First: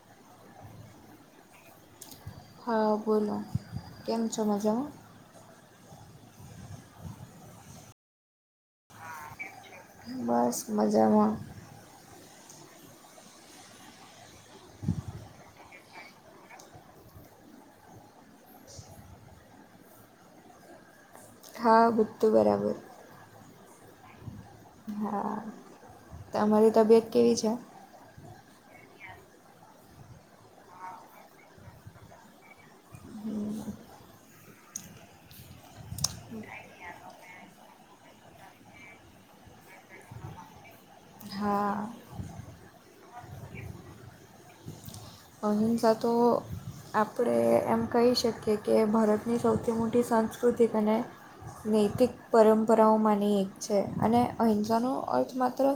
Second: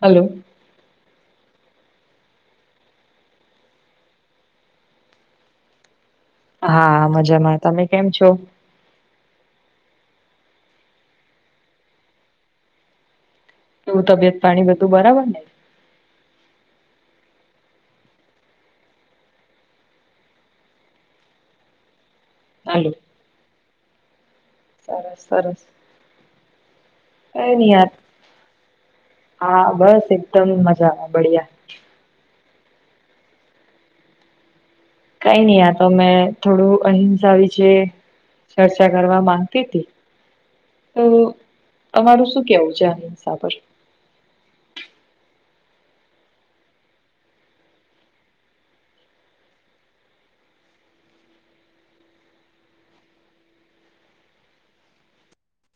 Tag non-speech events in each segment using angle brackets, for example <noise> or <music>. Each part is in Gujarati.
હાલો. હા બોલો કેમ છો મજામા? હા મજામાં તમે કેમ છો? બસ મજામાં એવું તબિયત પાણી બધું બરાબર ને? હા બધૂ બરાબર. હાલો. સરસ હા સરસ તમારી તબિયત કેવી છે કઈ ની આ હા બસ એકદમ મજામાં બડિયા હમ્મ. કઈ ની આ તો મેં થોડું અહિંસા વિશે ચર્ચા કરવા માંગતી તી તો હા અમારું શું કેવું છે, અહીસા પર અહિંસા તો આપડે એમ કહી શકીએ કે ભરતની સૌથી મોટી સંસ્કૃતિ અને નૈતિક પરંપરાઓમાંની એક છે, અને અહિંસાનો અર્થ માત્ર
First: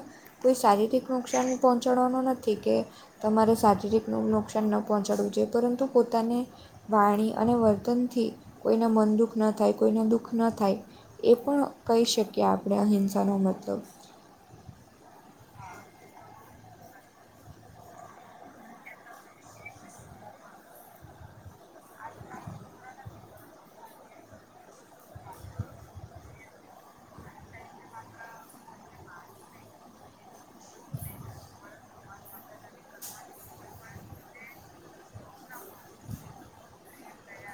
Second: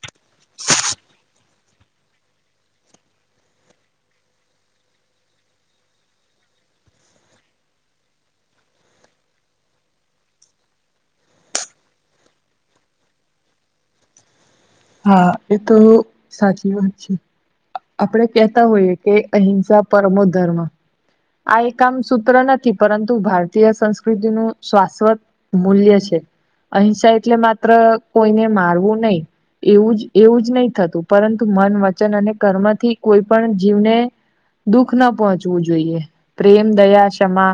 કોઈ શારીરિક નુકસાન પહોંચાડવાનું નથી કે તમારે શારીરિક નુકસાન ન પહોંચાડવું જોઈએ પરંતુ પોતાને વાણી અને વર્તનથી કોઈને મન દુઃખ ન થાય કોઈને દુઃખ ન થાય એ પણ કહી શકીએ આપણે અહિંસાનો મતલબ હા એ તો સાચી વાત છે. આપણેે કહેતા હોઈએ કે અહિંસા પરમો ધર્મ આ એક આમ સૂત્ર નથી પરંતુ ભારતીય સંસ્કૃતિનું શાશ્વત મૂલ્ય છે, અહિંસા એટલે માત્ર કોઈને મારવું નહી એવું જ એવું જ નહી થતું પરંતુ મન વચન અને કર્મથી કોઈ પણ જીવને દુઃખ ન પહોંચવું જોઈએ પ્રેમ, દયા, ક્ષમા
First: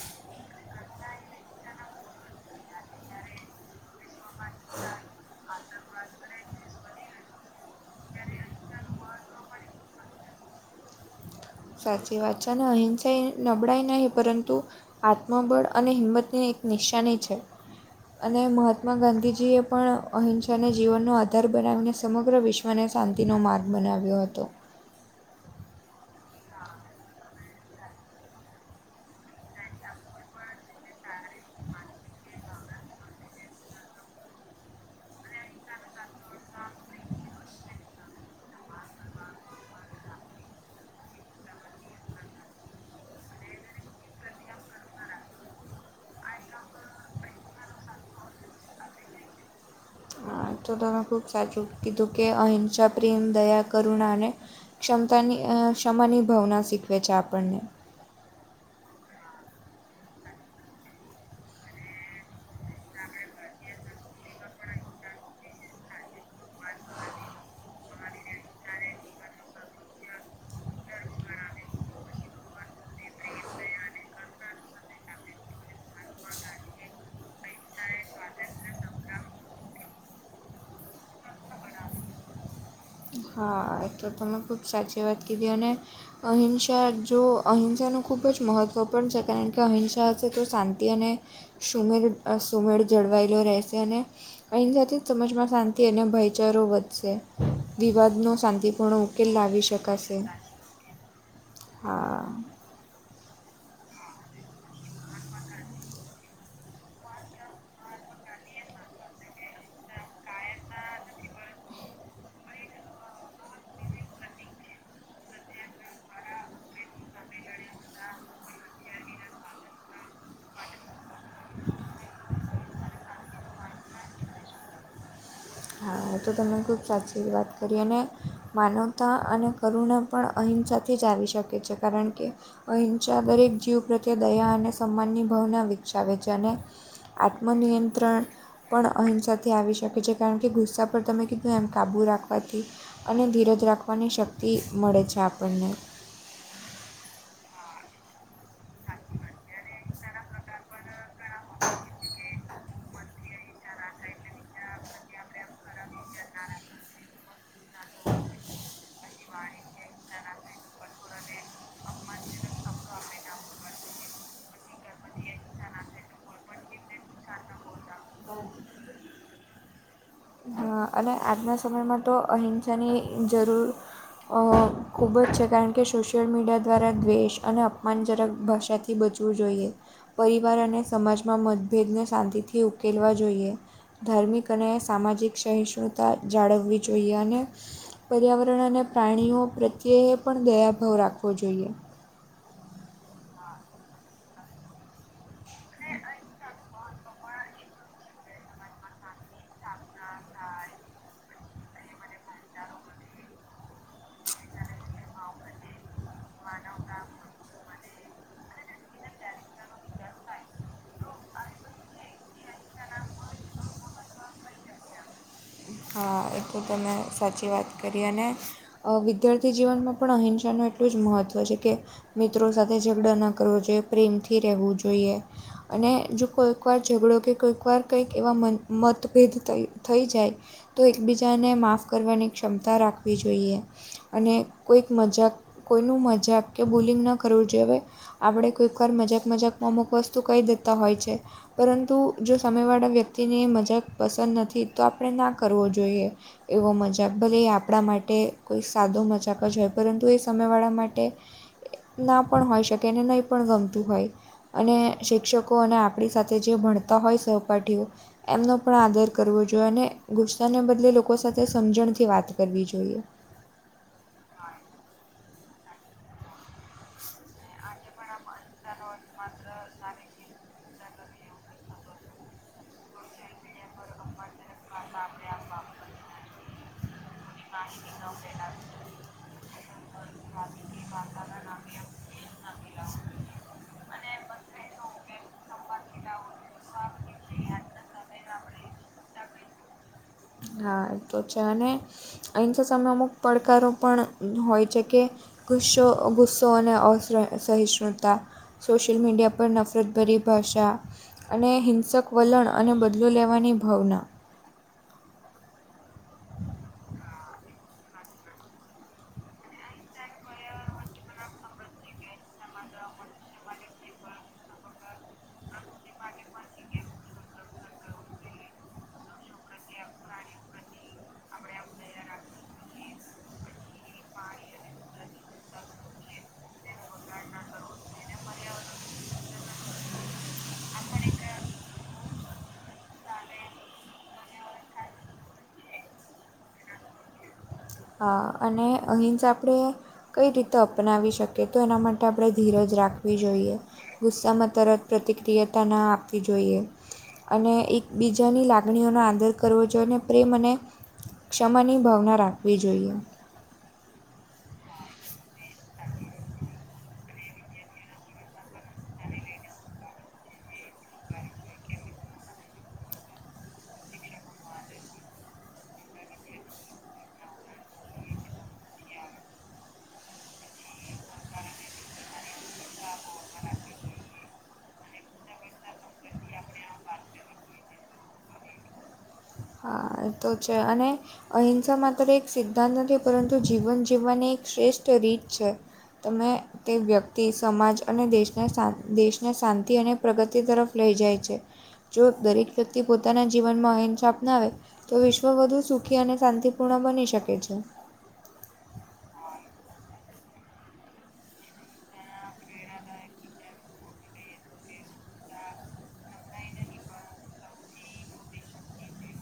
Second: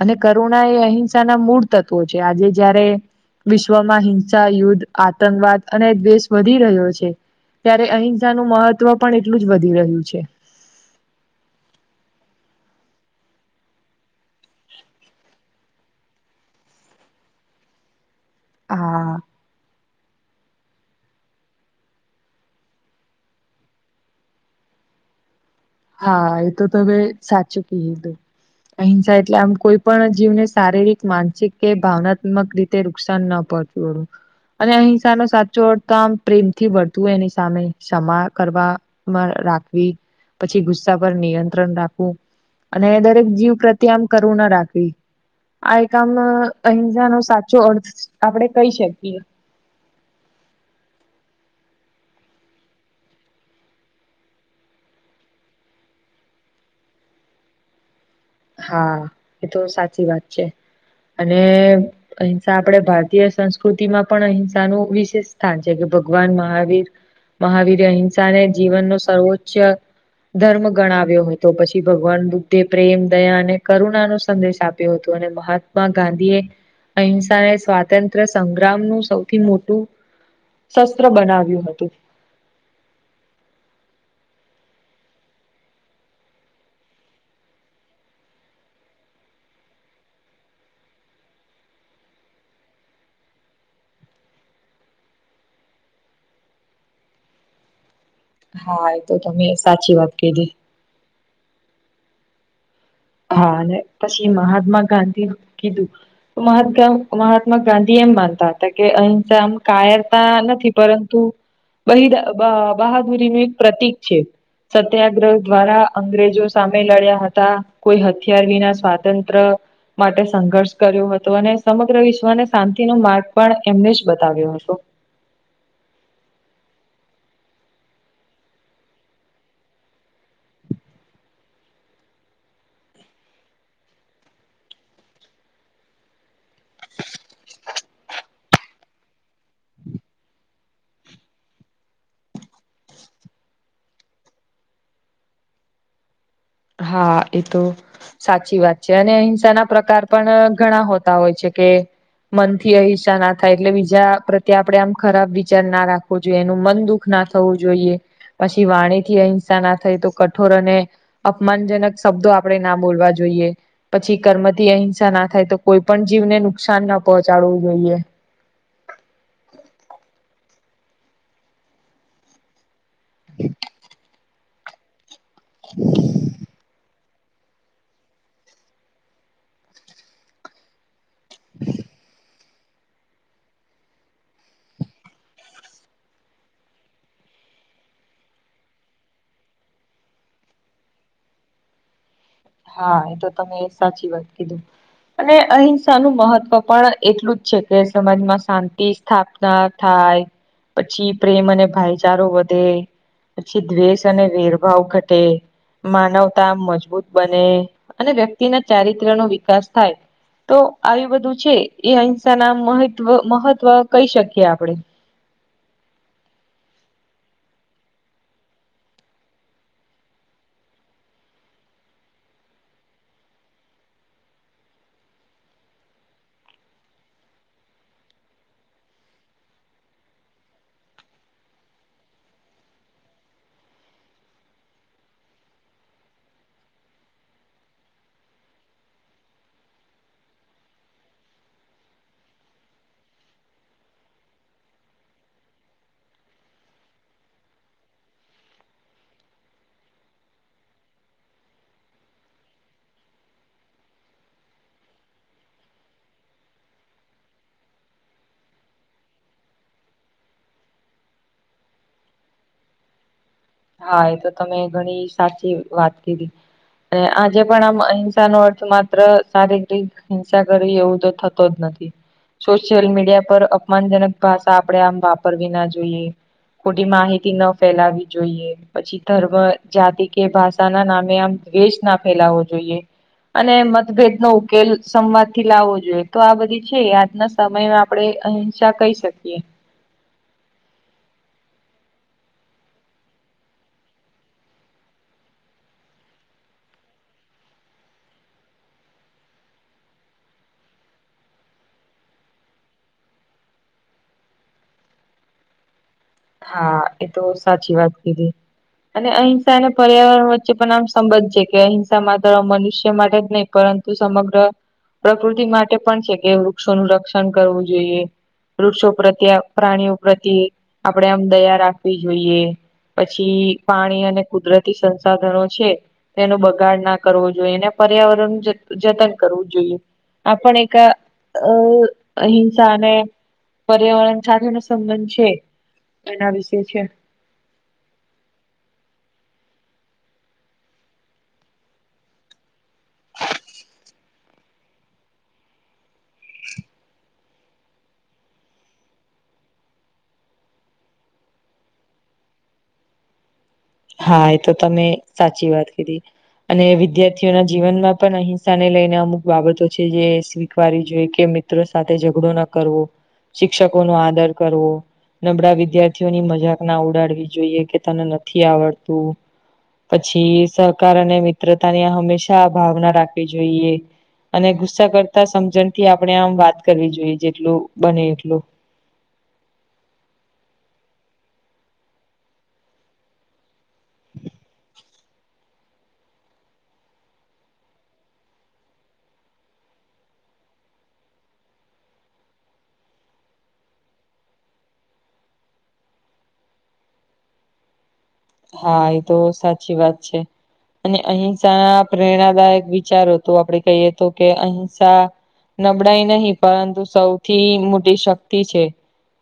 અને કર તૃણાએ અહિંસા ના મૂળ તત્વો છે, આજે જયારે વિશ્વમાં હિંસા, યુદ્ધ આતંકવાદ અને દ્વેષ વધી રહ્યો છે, ત્યારે અહિંસાનું મહત્વ પણ એટલું જ વધી રહ્યું છે. સાચી વાત છે, ન અહિંસા નબળાઈ નહી પરંતુ આત્મબળ અને હિંમતની એક નિશાની છે. અને મહાત્મા હા ગાંધીજીએ પણ અહિંસાને જીવનનો આધાર બનાવીને સમગ્ર વિશ્વને શાંતિનો માર્ગ બનાવ્યો હતો. હા એતો તમે સાચું કીધુ તુ અહિંસા એટલે આમ કોઈ પણ જીવને શારીરિક, માનસિક કે ભાવનાત્મક રીતે નુકસાન ન પ <unintelligible> અને અહીંસા નો સાચોનો તમ પ્રેમથી વળતું હોય એની સામે ક્ષમા કરવામાં રાખવી પછી ગુસ્સા પર નિયંત્રણ રાખવું અને દરેક જીવ પ્રત્ય આમ કરુણા રાખવી આ એકામ અહિંસા નો સાચો અર્થ આપડે કહી શકીએ હા તો તમે ખુબ સાચું કીધું કે અહિંસા પ્રેમ દયા કરુણા અને ક્ષમતાની અ ક્ષમાની ભવના શીખવે છે આપણને હા એ તો સાચી વાત છે અને અહિંસા આપડે ભારતીય સંસ્કૃતિ માં પણ અહિંસાનું વિશેષ સ્થાન છે કે ભગવાન મહાવીર મહાવીર અહિંસા ને જીવનનો સર્વોચ્ચ ધર્મ ગણાવ્યો હતો પછી ભગવાન બુદ્ધે પ્રેમ દયા અને કરુણા નો સંદેશ આપ્યો હતો અને મહાત્મા ગાંધી એ અહિંસાને સ્વાતંત્ર સંગ્રામ નું સૌથી મોટું શસ્ત્ર બનાવ્યું હતું હા એ તો તમે ખૂબ સાચી વાત કીધી અને અહિંસા જો અહિંસાનું ખૂબ જ મહત્ત્વ પણ છે કારણ કે અહિંસા હશે તો શાંતિ અને સુમેળ સુમેળ જળવાયેલો રહેશે અને અહિંસા થી સમાજમાં શાંતિ અને ભાઈચારો વધશે વિવાદ નો હા એ શાંતિપૂર્ણ તો ઉકેલ તમે લાવી સાચી વાત શકાશે કીધી હા હા અને પછી મહાત્મા ગાંધી કીધું મહાતઘામ મહાત્મા ગાંધી એમ માનતા હતા કે અહંસા આમકાયરતા નથી પરંતુ બહીદ બાબહાદુરીનું એક પ્રતિક છે. સત્યાગ્રહ દ્વારા અંગ્રેજો સામે લડ્યા હતા. કોઈ હથિયાર વિના સ્વાતંત્ર્ય માટે સંઘર્ષ કર્યો હતો અને સમગ્ર વિશ્વને શાંતિનો માર્ગ પણ એમને જ બતાવ્યો હતો. હા તો તમને ખૂબ સાચી જ વાત કરી અને માનવતા અને કરુણા પણ અહિંસાથી જ આવી શકે છે કારણ કે અહિંસા દરેક જીવ પ્રત્યે દયા અને સન્માન ની ભાવના વિકસાવે છે અને આત્મનિયંત્રણ પણ અહિંસાથી આવી શકે છે કારણ કે ગુસ્સા પર તમે કીધું એમ કાબૂ રાખવાથી અને ધીરજ રાખવાની શક્તિ મળે છે આપણને હા એ તો સાચી વાત છે અને અહિંસા ના પ્રકાર પણ ઘણા હોતા હોય છે કે મનથી અહિસા ના થાય એટલે બીજા પ્રત્યે આપડે આમ ખરાબ વિચાર ના રાખ વો જોઈએ એનું મન દુઃખ ના થવું જોઈએ પછી વાણી થી અહિંસા ના થઈ તો કઠોર અને અપમાનજનક શબ્દો આપડે ના બોલવા જોઈએ પછી કર્મથી અહિંસા ના થાય તો કોઈ પણ જીવને નુકસાન ન પહોંચાડવું જોઈએ. <unintelligible> હ અને આજના સમયમાં તો અહિંસાની જરૂર અ ખૂબ ચે કારણ કે સોશિયલ મીડિયા દ્વારા દ્વેષ અને અપમાનજનક ભાષાથી બચવું જોઈએ. પરિવાર અને સમાજમાં મતભેદને શાંતિથી ઉકેલવા જોઈએ. ધાર્મિક અને સામાજિક સહિષ્ણુતા જાળવવી જોઈએ અને પર્યાવરણ અને પ્રાણીઓ પ્રત્યે પણ દયાભાવ રાખવો જોઈએ. હા એ તો તમે સાચી વાત કીધું. અને અહિંસા નું મહત્વ પણ એટલું જ છે કે સમાજમાં શાંતિ થાપતાં થાય પછી પ્રેમ અને ભાઈચારો વધે પછી દ્વેષ અને વેરભાવ ઘટે માનવતા મજબૂત બને અને વ્યક્તિના ચારિત્ર નો વિકાસ થાય તો આવી બધું છે એ અહિંસા ના મહિત્વ મહત્વ કઇ શકીએ આપડે હા એ તો તમે સાચી વાત કરી અને અ વિદ્યાર્થી જીવનમાં પણ અહિંસાનું એટલું જ મહત્ત્વ છે કે મિત્રો સાથે ઝઘડા ના કરવો જોઈએ પ્રેમથી રહેવું જોઈએ. અને જો કોઈકવાર ઝઘડો કે કોઈકવાર કંઈક એવા મન મતભેદ થઇ થઈ જાય. તો એકબીજાને માફ કરવાની ક્ષમતા રાખવી જોઈએ. અને કોઈક મજાક કોઈનું મજાક કે બોલિંગ ન કરવું જોઈએ અવે. આપડે કોઈકવાર મજાક મજાકમાં અમુક વસ્તુ કઇ દેતા હોય છે. પરંતુ જો સામે વાળા વ્યક્તિને એ મજાક પસંદ નથી તો આપણે ના કરવો જોઈએ. એવો મજાક ભલે એ આપડા માટે કોઈ સાદો મજાક જ હોય પરંતુ એ સામેવાળા માટે એ ના પણ હોય શકે એને નઇ પણ ગમતું હોય. અને શિક્ષકો અને આપડી સાથે જે ભણતા હોય સહપાઠીઓ એમનો પણ આદર કરવો જોઈ અને ગુસ્સાને બદલે લોકો સાથે સમજણથી વાત કરવી જોઈએ. હા એ તો તમે ઘણી સાચી વાત કીધી. અને આજે પણ આમ અહિંસાનો અર્થ માત્ર શારીરીક હિંસા કરીવી એવું તો થતો જ નથી. સોશિયલ મીડિયા પર અપ માનજનક ભાષા આપડે આમ વાપરવી ના જોઈએ, ખોટી માહિતી ન ફેલાવી જોઈએ. પછી ધર્મ, જાતિ કે ભાષા ના નામે આમ દ્વેષ ના ફેલાવો જોઈએ. અને મતભેદનો ઉકેલ સંવાદ થી લાવો જોઈએ તો આ બધી છે એ આજના સ સમયમાં આપડે અહિંસા કઈ શકીએ. હા એ તો છે અને અહીં સામે અમુક પડકારો પણ હોય છે કે ગુસ્સો ગુસ્સો અને અશ્ર સહિષ્ણુતા સોશિયલ મીડિયા પર નફરતભરી ભાષા અને હિંસક વલણ અને બદલો લેવાની ભાવના. હા એ તો સાચી વાત કીધી. અને અહિંસા અને પર્યાવરણ વચ્ચે પન આમ સંબધ છે કે અહિંસા માત્ર મનુષ્ય માટે જ નઇ પરંતુ તુ સમગ્ર પ્રકૃતિ માટે પણ છે કે વૃક્ષોનું રક્ષણ કરવું જોઈએ. વૃક્ષો પ્રત્યે, પ્રાણીઓ પ્રત્યે આપડે આમ દયા રાખવી જોઈએ પછી પાણી અને કુદરતી સંસા સાધનો છે તેનો બગાડ ના કરવો જોઈએ અને પર્યાવરણ જત જતન કરવું જોઈએ. આપણ એક અ અહિંસા અને પર્યાવરણ સાથેનો સંબંધ છે. એના વિશે છે. અને અહીં જ આપણે કઈ રીતે અપનાવી શકી તો એના માટે આપણે ધીરજ રાખવી જોઈએ. ગુસ્સામાં તરત પ્રતિક્રિયાતા ન આપવી જોઈએ. અને એકબીજાની લાગણીઓનો આદર કરવો જોઈએ અને પ્રેમ અને ક્ષમાની ભાવના રાખવી જોઈએ. હા એ તો તમે સાચી વાત કીધી. અને વિદ્યાર્થીઓના જીવનમાં પણ અહિંસા ને લઈને અમુક બાબતો છે જે શી વાળવી જોઈ કે મિત્રો સાથે ઝઘડો ન કરવો, શિક્ષકો નો આદર કરવો નબળા વિદ્યાર્થીઓની મજાક ના ઉડાડવી જોઈએ કે તને નથી આવડતું પછી સહકાર અને મિત્રતા ની હંમેશા ભાવના રાખવી જોઈએ. અને ગુસ્સા કરતા સમજણથી આપણે આમ વાત કરવી જોઈએ જેટલું બને એટલું. આ તો છે અને અહિંસા મા ત એક સિદ્ધાંત નથી પરંતુ જીવન જીવવાની એક શ્રેષ્ઠ રીત છે. તમે તે વ્યક્તિ, સમાજ અને દેશને દેશને શાંતિ અને પ્રગતિ તરફ લઈ જાય છે. જો દરેક વ્યક્તિ પોતાના જીવનમાં અંસા ના આવે તો વિશ્વ વધુ સુખી અને શાંતિપૂર્ણ બની શકે છે. હા એ તો સાચી વાત છે. અને અહિંસા ના પ્રેરણાદાયક વિચારો તો આપણે કહીએ તો કે અહિંસા નબળાઈ નહી પરંતુ સૌથી મોટી શક્તિ છે.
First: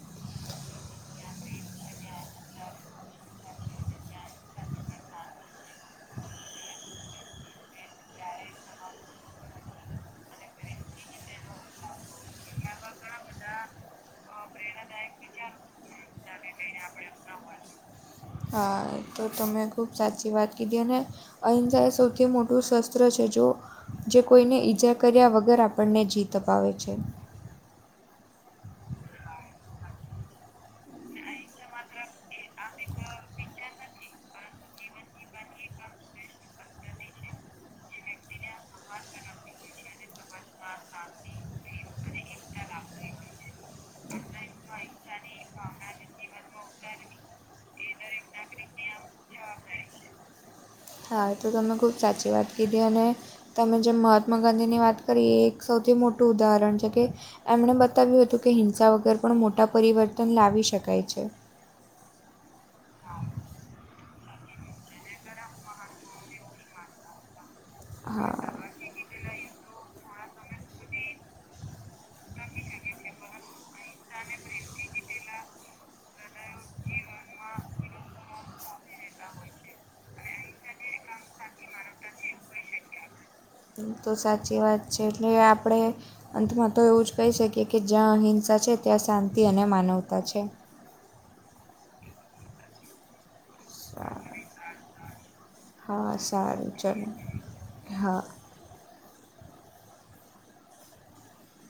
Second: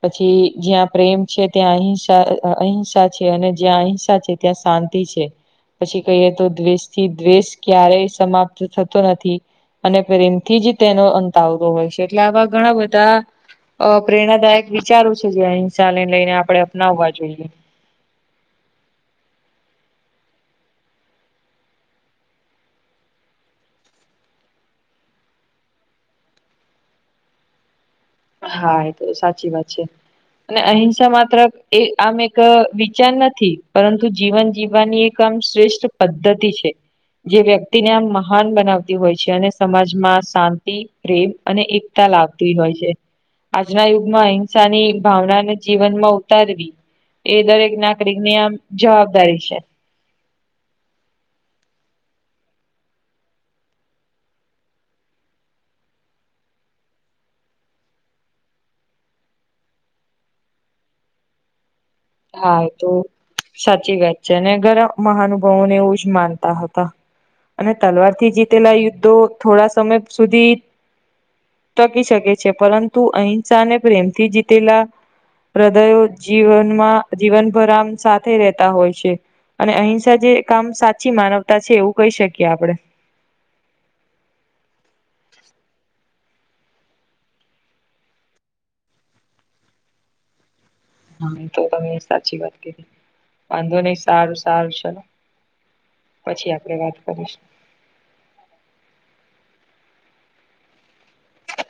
પછી જ્યાં પ્રેમ છે ત્યાં અહિંસા અહિંસા છે અને જ્યાં અહિંસા છે ત્યાં શાંતિ છે. પછી કહીએ તો દ્વેષ થી દ્વેષ ક્યારેય સમાપ્ત થતો નથી. અને પ્રેમથી જ તેનો અંત આવતો હોય છે. એટલે આવા ઘણા બધાં અ પ્રેરણાદાયક વિચારો છે જે અહિંસાને લઈને આપણે અપનાવવા જોઈએ. હા તો તમે ખૂબ સાચી વાત કીધી અને અહિંસા એ સૌથી મોટું શસ્ત્ર છે જો જે કોઈને ઈજા કર્યા વગર આપણને જીત અપાવે છે. હા એ તો સાચી વાત છે. અને અહી સા માત્ર એ આમ એક વિચાર નથી. પરંતુ જીવન જીવવાની એક આમ શ્રેષ્ઠ પદ્ધતિ છે. જે વ્યક્તિને આમ મહાન બનાવતી હોય છે. અને સમાજમાં શાંત તી રે અને એકતા લાવતી હોય છે. આજના યુગમાં અહિંસાની ભાવનાને જીવનમાં ઉતારવી. એ દરેક નાગરિકની આમ જવાબદારી છે. હા તો તમે ખૂબ સાચી વાત કીધી. અને તમે જે મહાત્મા ગાંધીની વાત કરી એ એક સૌથી મોટું ઉદાહરણ છે કે એમણે બતાવ્યું હતું કે હિંસા વગર પણ મોટા પરિવર્તન લાવી શકાય છે. હા એ તો સાચી વાત છે. અને ઘરા મહાનુભાવોને એવું જ માનતા હતા. અને તલવારથી હા જીતેલા યુદ્ધો થોડા સમય સુધી ટકી શકે છે. પરંતુ અહિંસાને, પ્રેમથી જીતેલા હૃદયો જીવનમાં જીવનભર આમ સાથે રહે તા હોય છે. અને અહિંસા જે કામ સાચી માનવતા છે એવું કહી શકીએ આપણે. હમ તો સાચી વાત છે. એટલે આપણે અંતમાં તો એવું જ કહી શકીએ કે જ્યાં અહિંસા છે ત્યાં શાંતિ અને માનવતા છે. હા એતો તમે સાચી વાત કીધી. વાંધો નહી સારું સારું ચલો. હા પછી સારું આપડે ચલો વાત કરીશ હા હ